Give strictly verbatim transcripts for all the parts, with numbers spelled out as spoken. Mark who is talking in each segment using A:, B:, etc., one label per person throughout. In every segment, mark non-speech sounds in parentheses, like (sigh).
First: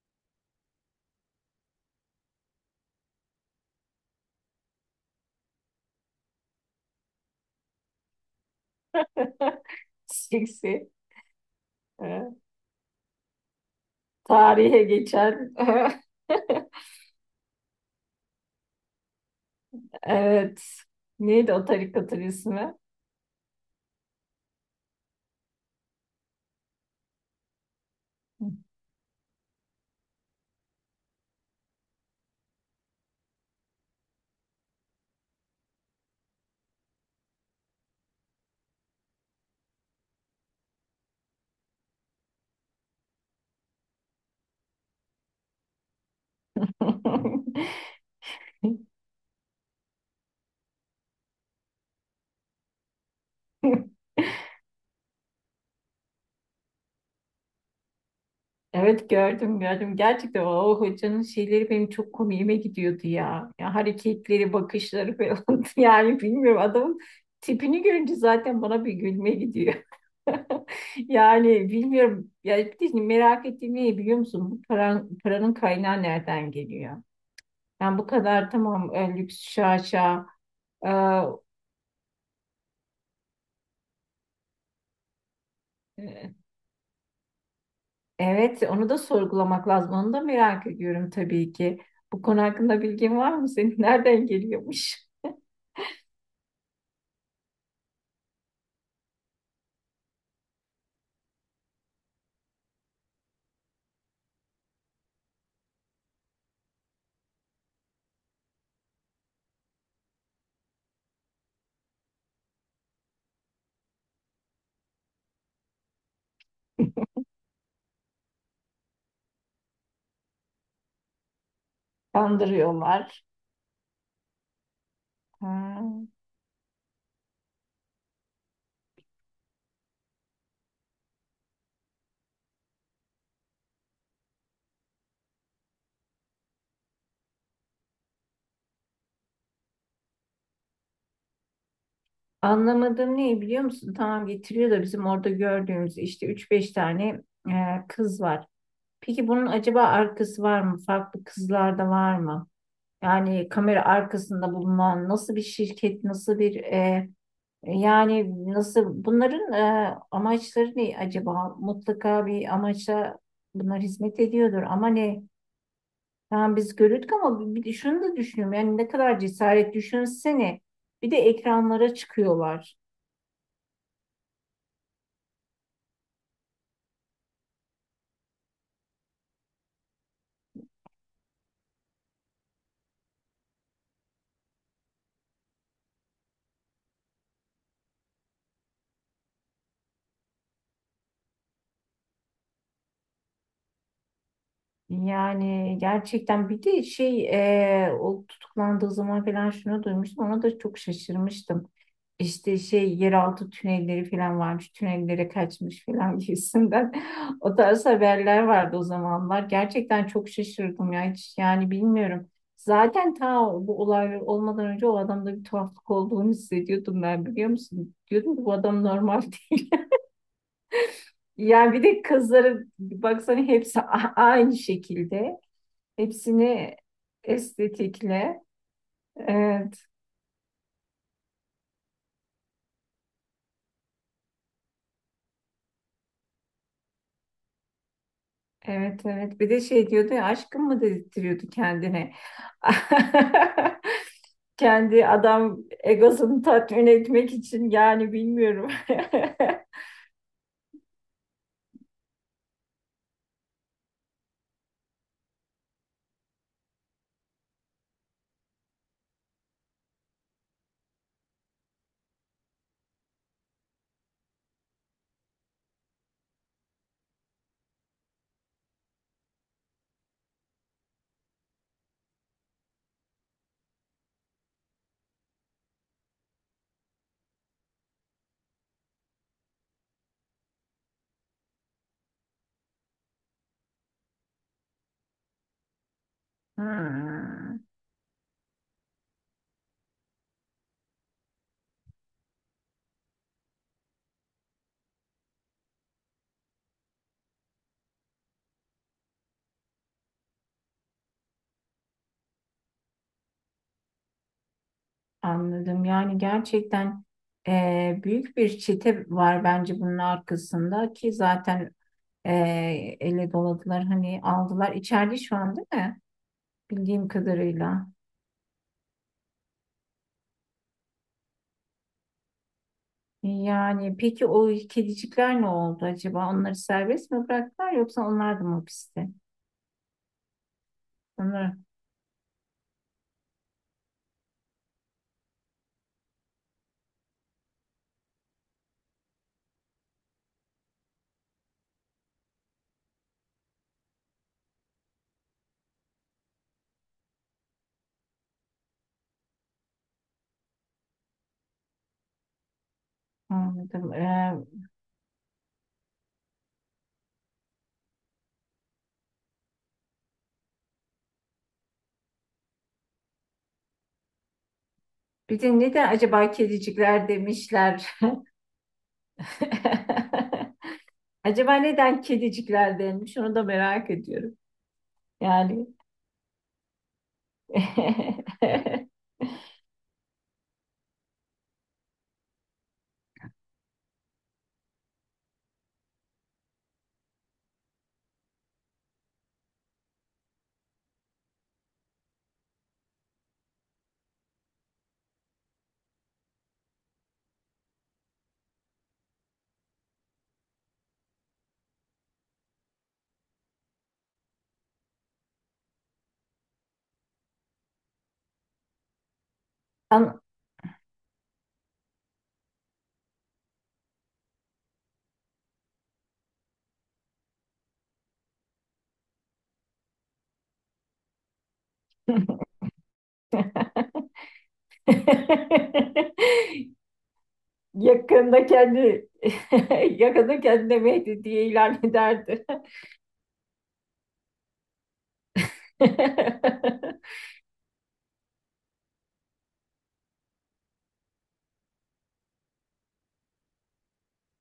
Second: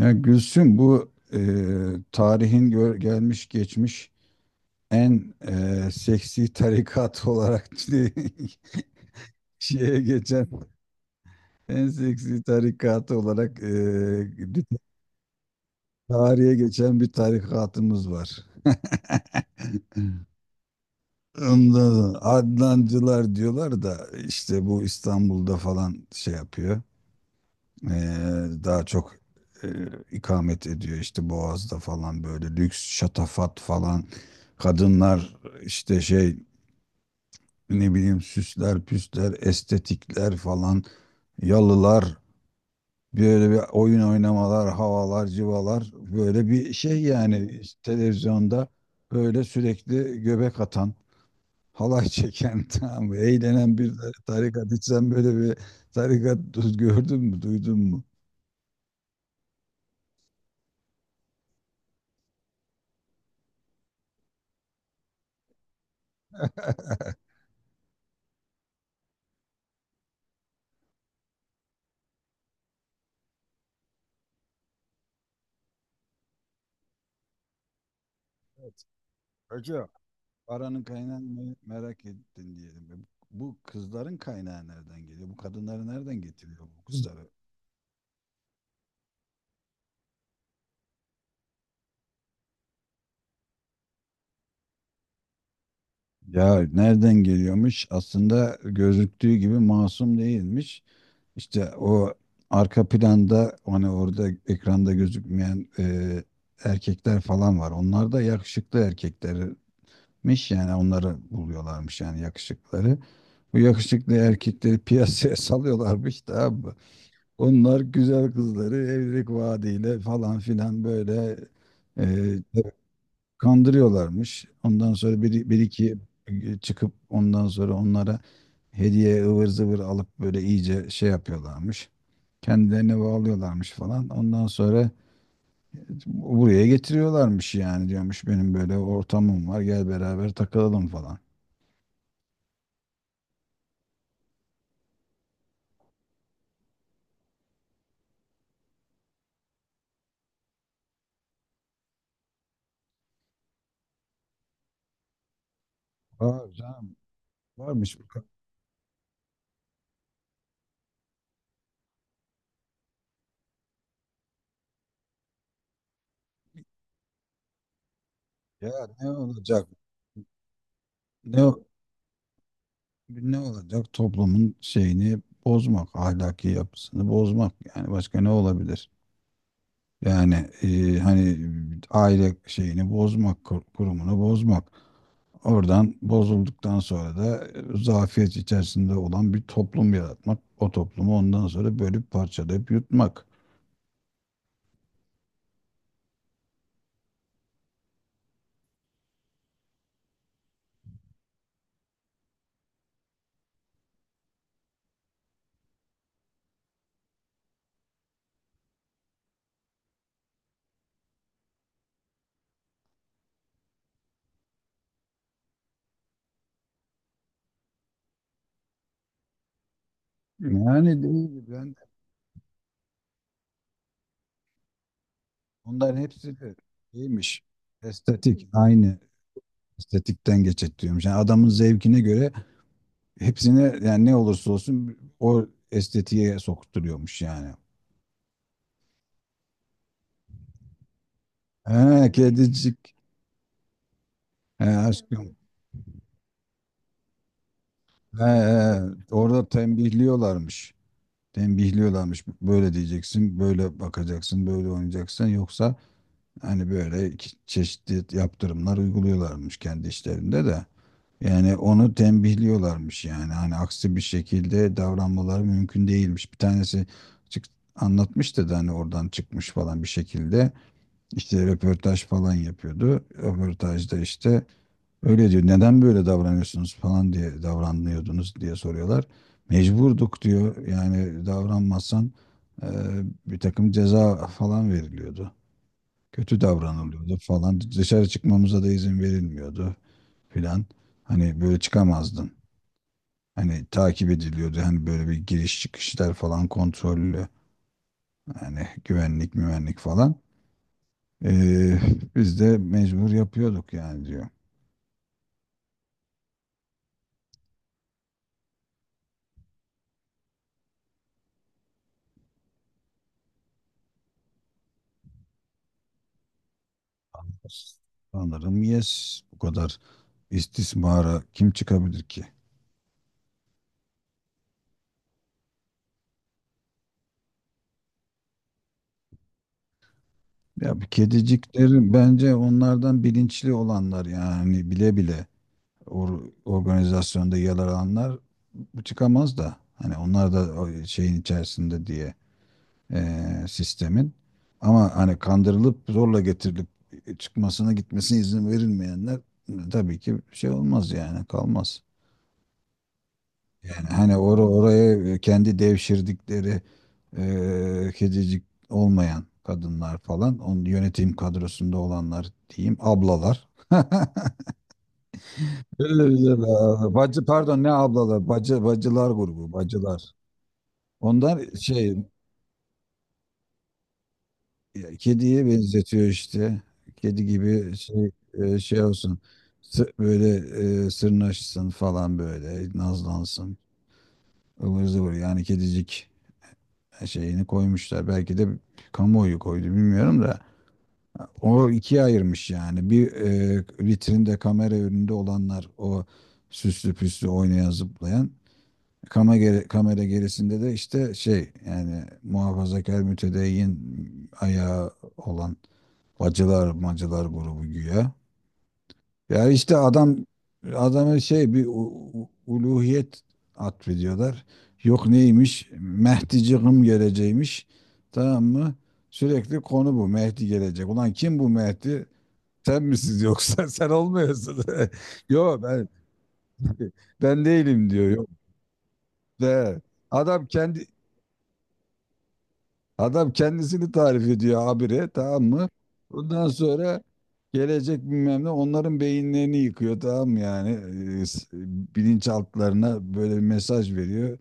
A: Ya Gülsüm bu e, tarihin gö- gelmiş geçmiş en e, seksi tarikat olarak (laughs) şeye
B: (laughs)
A: geçen
B: Siksi.
A: en seksi
B: Ee,
A: tarikatı olarak e,
B: Tarihe geçer. (laughs)
A: tarihe geçen bir tarikatımız var. (laughs)
B: Evet. Neydi o
A: Ondan sonra
B: tarikatın ismi?
A: Adnancılar diyorlar da işte bu İstanbul'da falan şey yapıyor. Ee, Daha çok e, ikamet ediyor işte Boğaz'da falan böyle lüks şatafat falan kadınlar işte şey, ne bileyim, süsler püsler estetikler falan, yalılar, böyle bir oyun oynamalar, havalar civalar, böyle bir şey yani. İşte
B: (laughs)
A: televizyonda böyle sürekli göbek atan, halay çeken (laughs) tamam mı? Eğlenen bir tarikat. Hiç sen böyle bir tarikat (laughs) du- gördün mü, duydun mu?
B: Evet, gördüm gördüm. Gerçekten o hocanın şeyleri benim çok komiğime gidiyordu ya. Ya hareketleri, bakışları falan. (laughs) Yani bilmiyorum, adamın tipini görünce zaten bana bir gülme gidiyor. (laughs) Yani bilmiyorum. Ya bir de şimdi merak ettiğim ne biliyor musun? Bu paran, paranın kaynağı nereden geliyor? Yani bu kadar tamam
A: (laughs)
B: e, lüks
A: Hacı,
B: şaşa.
A: paranın
B: e,
A: kaynağını me- merak ettin diyelim. Bu bu kızların kaynağı nereden geliyor? Bu kadınları nereden
B: e,
A: getiriyor, bu kızları?
B: evet, onu da sorgulamak lazım. Onu da merak ediyorum tabii ki. Bu konu hakkında bilgin var mı senin? (laughs) Nereden geliyormuş?
A: Ya nereden geliyormuş? Aslında gözüktüğü gibi masum değilmiş. İşte o arka planda hani orada ekranda gözükmeyen e, erkekler falan var. Onlar da yakışıklı erkeklermiş, yani onları buluyorlarmış, yani yakışıkları. Bu yakışıklı erkekleri piyasaya (laughs) salıyorlarmış da abi. Onlar güzel kızları evlilik vaadiyle falan filan böyle e,
B: Kandırıyorlar.
A: kandırıyorlarmış. Ondan sonra bir, bir
B: Ha.
A: iki çıkıp ondan sonra onlara hediye ıvır zıvır alıp böyle iyice şey yapıyorlarmış. Kendilerine bağlıyorlarmış falan. Ondan sonra buraya getiriyorlarmış, yani diyormuş benim böyle ortamım var, gel beraber takılalım falan.
B: Anlamadığım ne biliyor musun? Tamam, getiriyor da bizim orada gördüğümüz işte üç beş tane e, kız var. Peki bunun acaba arkası var mı? Farklı kızlar da var mı? Yani kamera arkasında bulunan nasıl bir şirket, nasıl
A: Var
B: bir
A: canım,
B: e,
A: varmış. bu ka-
B: yani nasıl bunların e, amaçları ne acaba? Mutlaka bir amaçla bunlar hizmet ediyordur ama ne? Tamam, biz görürdük, ama bir de şunu da düşünüyorum. Yani
A: Ya
B: ne
A: ne
B: kadar
A: olacak?
B: cesaret düşünsene. Bir de
A: Ne,
B: ekranlara çıkıyorlar.
A: Ne olacak? Toplumun şeyini bozmak, ahlaki yapısını bozmak. Yani başka ne olabilir? Yani e, hani aile şeyini bozmak, kur- kurumunu bozmak. Oradan bozulduktan sonra da e, zafiyet içerisinde olan bir toplum yaratmak. O toplumu ondan sonra bölüp parçalayıp yutmak.
B: Yani gerçekten bir de şey e, o tutuklandığı zaman falan şunu duymuştum. Ona da çok şaşırmıştım. İşte şey, yeraltı tünelleri falan varmış, tünellere kaçmış falan gibisinden. (laughs) O tarz haberler vardı o zamanlar. Gerçekten çok şaşırdım ya, hiç yani bilmiyorum. Zaten ta bu olaylar olmadan önce o adamda bir tuhaflık olduğunu hissediyordum ben, biliyor musun? Diyordum ki bu adam normal (laughs) değil.
A: Yani değil,
B: Yani
A: ben
B: bir de kızları baksana, hepsi a- aynı şekilde.
A: bunların hepsi de
B: Hepsini
A: şeymiş.
B: estetikle
A: Estetik, aynı
B: e,
A: estetikten geçit diyormuş. Yani adamın zevkine göre hepsine, yani ne olursa olsun o estetiğe sokturuyormuş yani.
B: evet evet, bir de şey diyordu ya, aşkım mı dedirtiyordu
A: He,
B: kendine.
A: kedicik.
B: (laughs)
A: He,
B: Kendi
A: aşkım.
B: adam egosunu tatmin etmek için, yani
A: He,
B: bilmiyorum.
A: he. Orada
B: (laughs)
A: tembihliyorlarmış. Tembihliyorlarmış. Böyle diyeceksin, böyle bakacaksın, böyle oynayacaksın. Yoksa hani böyle iki çeşitli yaptırımlar uyguluyorlarmış kendi işlerinde de. Yani onu tembihliyorlarmış yani. Hani aksi bir şekilde davranmaları mümkün değilmiş. Bir tanesi çık anlatmıştı da hani oradan çıkmış falan bir şekilde. İşte röportaj falan yapıyordu. Röportajda işte öyle diyor. Neden böyle davranıyorsunuz falan diye, davranıyordunuz diye soruyorlar. Mecburduk diyor. Yani davranmazsan e, bir takım ceza falan veriliyordu. Kötü davranılıyordu
B: Hmm,
A: falan. Dışarı çıkmamıza da izin verilmiyordu filan. Hani böyle çıkamazdın. Hani takip ediliyordu. Hani böyle bir giriş çıkışlar falan kontrollü. Yani güvenlik müvenlik falan. E, Biz de mecbur yapıyorduk yani, diyor.
B: anladım. Yani gerçekten, eee, büyük bir çete var bence bunun arkasında, ki zaten e, ele doladılar, hani aldılar. İçeride şu an değil mi? Bildiğim kadarıyla.
A: Sanırım yes. Bu kadar istismara kim çıkabilir ki?
B: Yani peki o kedicikler ne oldu acaba? Onları serbest mi bıraktılar yoksa onlar da mı hapiste?
A: Ya bir
B: Onları
A: kediciklerin bence onlardan bilinçli olanlar, yani bile bile or- organizasyonda yer alanlar bu çıkamaz da. Hani onlar da o şeyin içerisinde diye eee, sistemin. Ama hani kandırılıp zorla getirilip çıkmasına, gitmesine izin verilmeyenler e, tabii ki şey olmaz yani, kalmaz. Yani
B: anladım.
A: hani
B: E,
A: or oraya e, kendi devşirdikleri eee kedicik olmayan kadınlar falan, onun yönetim kadrosunda olanlar diyeyim, ablalar. (laughs)
B: bir de neden
A: Öyle bir
B: acaba
A: şey var.
B: kedicikler
A: Bacı, pardon ne
B: demişler?
A: ablalar? Bacı, bacılar grubu, bacılar.
B: (laughs)
A: Onlar
B: Acaba
A: şey,
B: neden kedicikler denmiş? Onu da merak ediyorum.
A: e, kediye
B: Yani
A: benzetiyor işte. Kedi gibi şey, e, şey olsun.
B: (laughs)
A: Sı- Böyle e, sırnaşsın falan, böyle nazlansın. Ivır zıvır yani, kedicik. Şeyini koymuşlar. Belki de kamuoyu koydu, bilmiyorum da o ikiye ayırmış yani. Bir, e, vitrinde kamera önünde olanlar, o süslü püslü oynayan zıplayan, kamera, kamera gerisinde de işte şey, yani muhafazakar mütedeyyin ayağı olan bacılar macılar grubu güya. Ya işte adam
B: An-
A: adamı şey, bir u- u- uluhiyet atfediyorlar. Yok neymiş? Mehdicığım geleceğimiş. Tamam mı? Sürekli konu bu. Mehdi gelecek. Ulan kim bu Mehdi? Sen misiniz yoksa? (laughs) Sen
B: (laughs)
A: olmuyorsun. (laughs) Yok ben ben değilim diyor. Yok
B: Yakında kendi
A: de.
B: (laughs) yakında
A: Adam
B: kendine
A: kendi
B: Mehdi diye ilan ederdi. (laughs)
A: Adam kendisini tarif ediyor habire, tamam mı? Ondan sonra
B: (laughs)
A: gelecek bilmem ne, onların beyinlerini yıkıyor tamam mı yani? Ee, s- Bilinçaltlarına böyle bir mesaj veriyor.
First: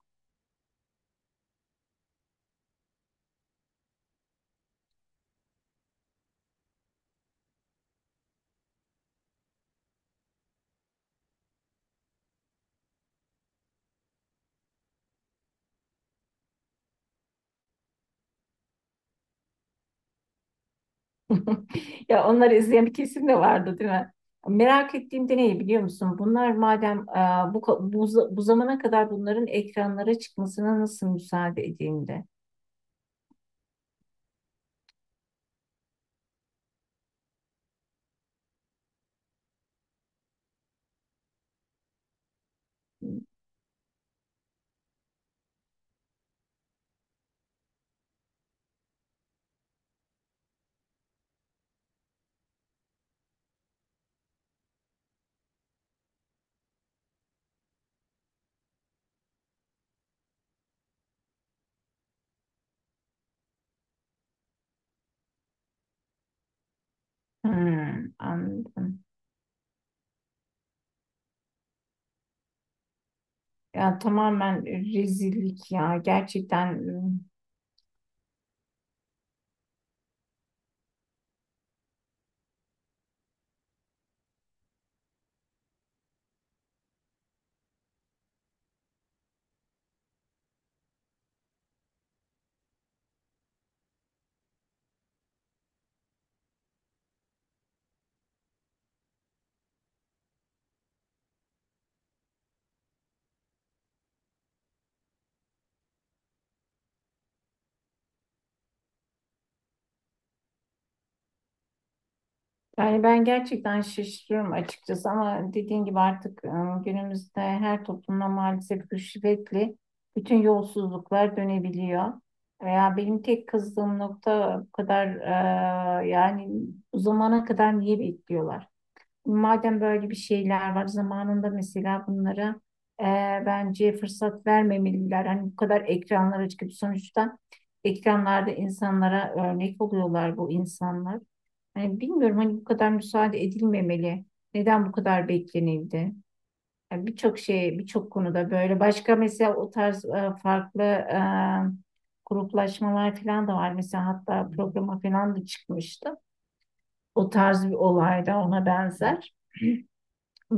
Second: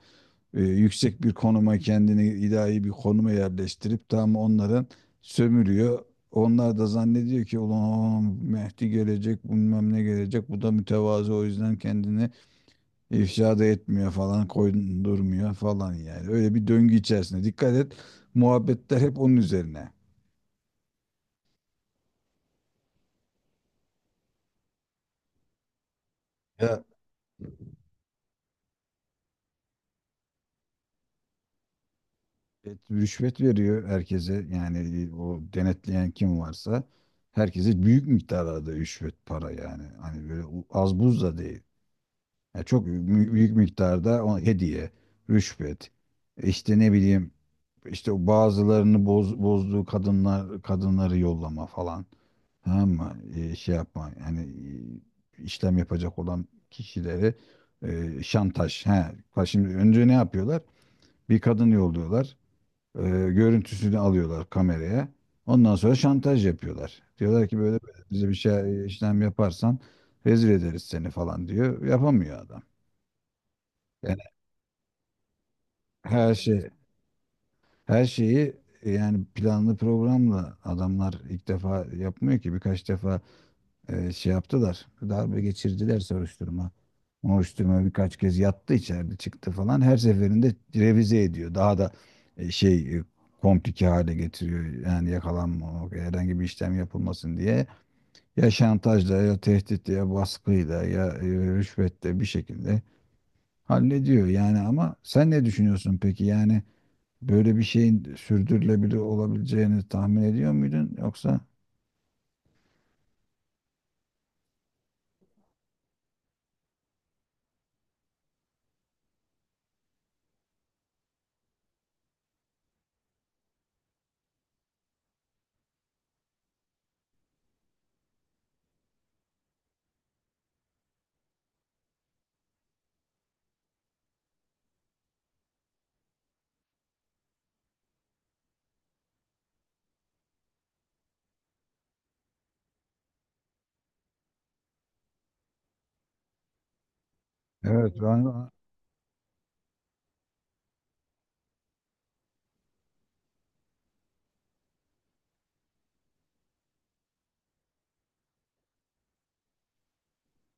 A: Ee, yüksek bir konuma, kendini ilahi bir konuma yerleştirip, tamam mı? Onların sömürüyor. Onlar da zannediyor ki ulan Mehdi gelecek, bilmem ne gelecek, bu da mütevazı, o yüzden kendini İfşa da etmiyor falan, koydurmuyor falan yani. Öyle bir döngü içerisinde. Dikkat et, muhabbetler hep onun üzerine.
B: Ya onları izleyen bir kesim de vardı değil mi? Merak ettiğim de ne biliyor musun? Bunlar
A: Ya,
B: madem e, bu, ka- bu, za- bu zamana kadar bunların ekranlara çıkmasına nasıl müsaade edildi?
A: evet, rüşvet veriyor herkese yani, e, o denetleyen kim varsa herkese büyük miktarda rüşvet para yani. Hani böyle u- az buz da değil. Yani çok mü- büyük miktarda, o hediye, rüşvet. İşte ne bileyim, işte o bazılarını boz, bozduğu kadınlar kadınları yollama falan. Tamam mı? E, şey yapma. Hani e, işlem yapacak olan kişileri e, şantaj. He. Bak, şimdi önce ne yapıyorlar? Bir kadın yolluyorlar. E, görüntüsünü alıyorlar kameraya. Ondan sonra şantaj yapıyorlar. Diyorlar ki böyle böyle,
B: Hmm,
A: bize bir şey
B: anladım.
A: işlem yaparsan rezil ederiz seni falan diyor. Yapamıyor adam.
B: Ya
A: Yani
B: tamamen rezillik ya.
A: her şey
B: Gerçekten, ıı,
A: her şeyi e, yani planlı programla, adamlar ilk defa yapmıyor ki, birkaç defa e, şey yaptılar. Darbe geçirdiler, soruşturma. Soruşturma birkaç kez yattı içeride, çıktı falan. Her seferinde revize ediyor. Daha da e, şey e, komplike hale getiriyor. Yani yakalanmamak, herhangi bir işlem yapılmasın diye. Ya şantajla, ya tehditle, ya baskıyla, ya e, rüşvetle bir şekilde hallediyor. Yani ama sen ne düşünüyorsun peki? Yani böyle bir şeyin sürdürülebilir olabileceğini tahmin ediyor muydun yoksa?
B: yani ben gerçekten şaşırıyorum açıkçası, ama dediğin gibi artık e, günümüzde her toplumda maalesef rüşvetli bütün yolsuzluklar dönebiliyor. Veya benim tek kızdığım nokta, bu kadar e, yani bu zamana kadar niye bekliyorlar? Madem böyle bir şeyler var zamanında, mesela bunlara e, bence fırsat vermemeliler. Hani bu kadar ekranlara çıkıp, sonuçta ekranlarda insanlara örnek oluyorlar bu insanlar. Yani bilmiyorum, hani bu kadar müsaade edilmemeli. Neden bu kadar beklenildi? Yani birçok şey,
A: Evet
B: birçok konuda
A: ben
B: böyle. Başka mesela o tarz e, farklı e, gruplaşmalar falan da var. Mesela hatta programa falan da çıkmıştı. O tarz bir olay da ona benzer.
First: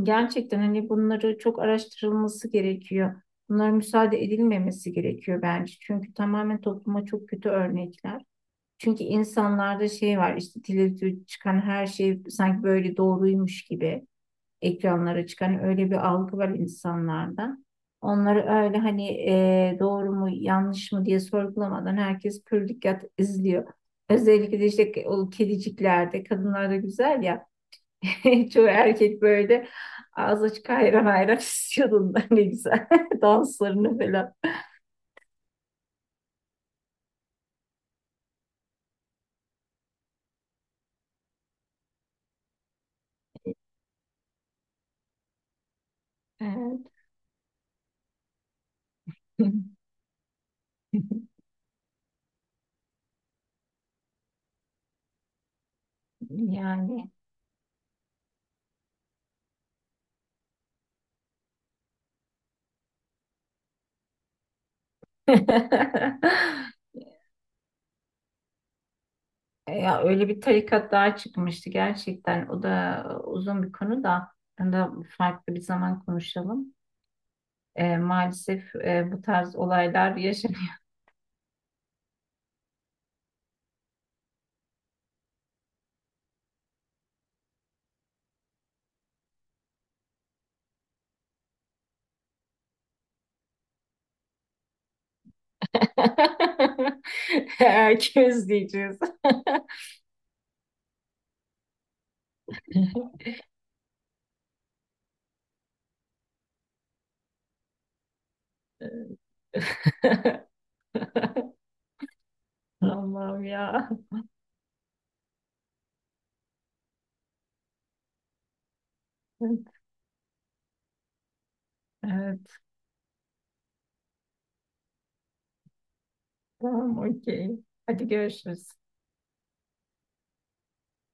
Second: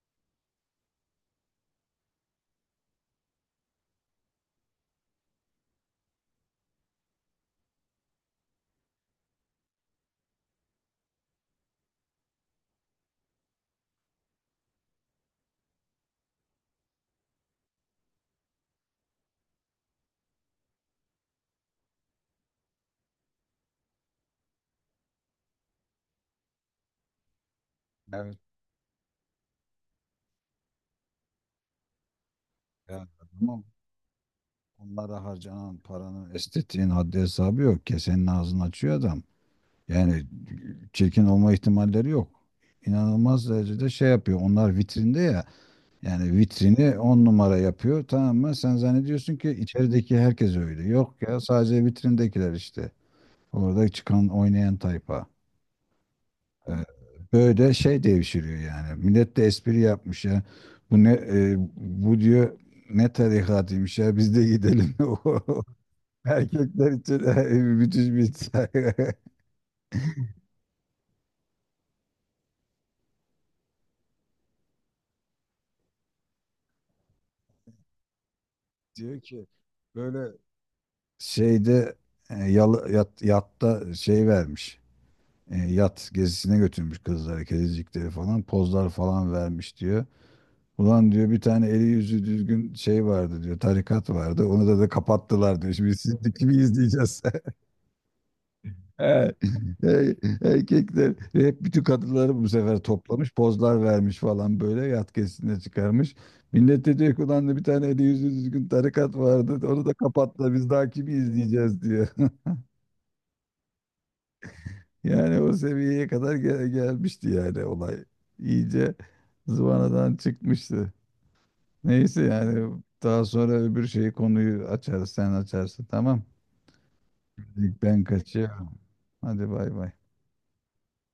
B: Gerçekten hani bunları çok araştırılması gerekiyor. Bunlara müsaade edilmemesi gerekiyor bence. Çünkü tamamen topluma çok kötü örnekler. Çünkü insanlarda şey var, işte televizyonda çıkan her şey sanki böyle doğruymuş gibi, ekranlara çıkan hani, öyle bir algı var insanlarda. Onları öyle hani, e, doğru mu yanlış mı diye sorgulamadan herkes pür dikkat izliyor. Özellikle de işte o kediciklerde kadınlar da güzel ya.
A: evet
B: (laughs) Çoğu erkek böyle ağzı açık hayran hayran istiyordun (laughs) ne güzel
A: yani,
B: (laughs)
A: ama
B: danslarını falan.
A: onlara harcanan paranın, estetiğin haddi hesabı yok ki, senin ağzını açıyor adam. Yani çirkin olma ihtimalleri yok. İnanılmaz derecede şey yapıyor. Onlar vitrinde ya. Yani
B: Evet.
A: vitrini on numara yapıyor, tamam mı? Sen zannediyorsun ki içerideki herkes öyle. Yok ya,
B: (laughs)
A: sadece vitrindekiler işte. Orada çıkan oynayan tayfa. Ee,
B: Yani.
A: Böyle şey devşiriyor yani. Millet de espri yapmış ya. Bu ne e, bu diyor ne tarikatıymış ya, biz de gidelim. (laughs) O
B: (laughs)
A: erkekler için e, müthiş bir tarih.
B: Ya öyle bir tarikat daha çıkmıştı gerçekten. O da uzun bir konu da. Onu da farklı bir zaman konuşalım. Ee, maalesef
A: (laughs)
B: e,
A: Diyor
B: bu
A: ki
B: tarz olaylar
A: böyle
B: yaşanıyor.
A: şeyde e, yalı, yat, yatta şey vermiş. E, yat gezisine götürmüş kızları, kedicikleri falan. Pozlar falan vermiş diyor. Ulan diyor bir tane eli yüzü düzgün şey vardı diyor. Tarikat vardı. Onu da da kapattılar diyor. Şimdi siz de kimi
B: (laughs)
A: izleyeceğiz?
B: Herkes diyeceğiz.
A: (laughs) Ey- Erkekler hep bütün kadınları bu sefer toplamış. Pozlar vermiş falan, böyle yat gezisine çıkarmış. Millet de diyor ki ulan, da bir tane eli yüzü düzgün tarikat vardı. Onu da kapattılar. Biz daha kimi
B: (laughs)
A: izleyeceğiz diyor.
B: Allah'ım ya.
A: Yani o seviyeye kadar gel- gelmişti yani olay. İyice zıvanadan çıkmıştı. Neyse
B: Evet. (laughs)
A: yani, daha sonra öbür şeyi, konuyu açarız, sen açarsın, tamam.
B: Tamam, okey.
A: Ben
B: Hadi görüşürüz.
A: kaçıyorum. Hadi bay bay.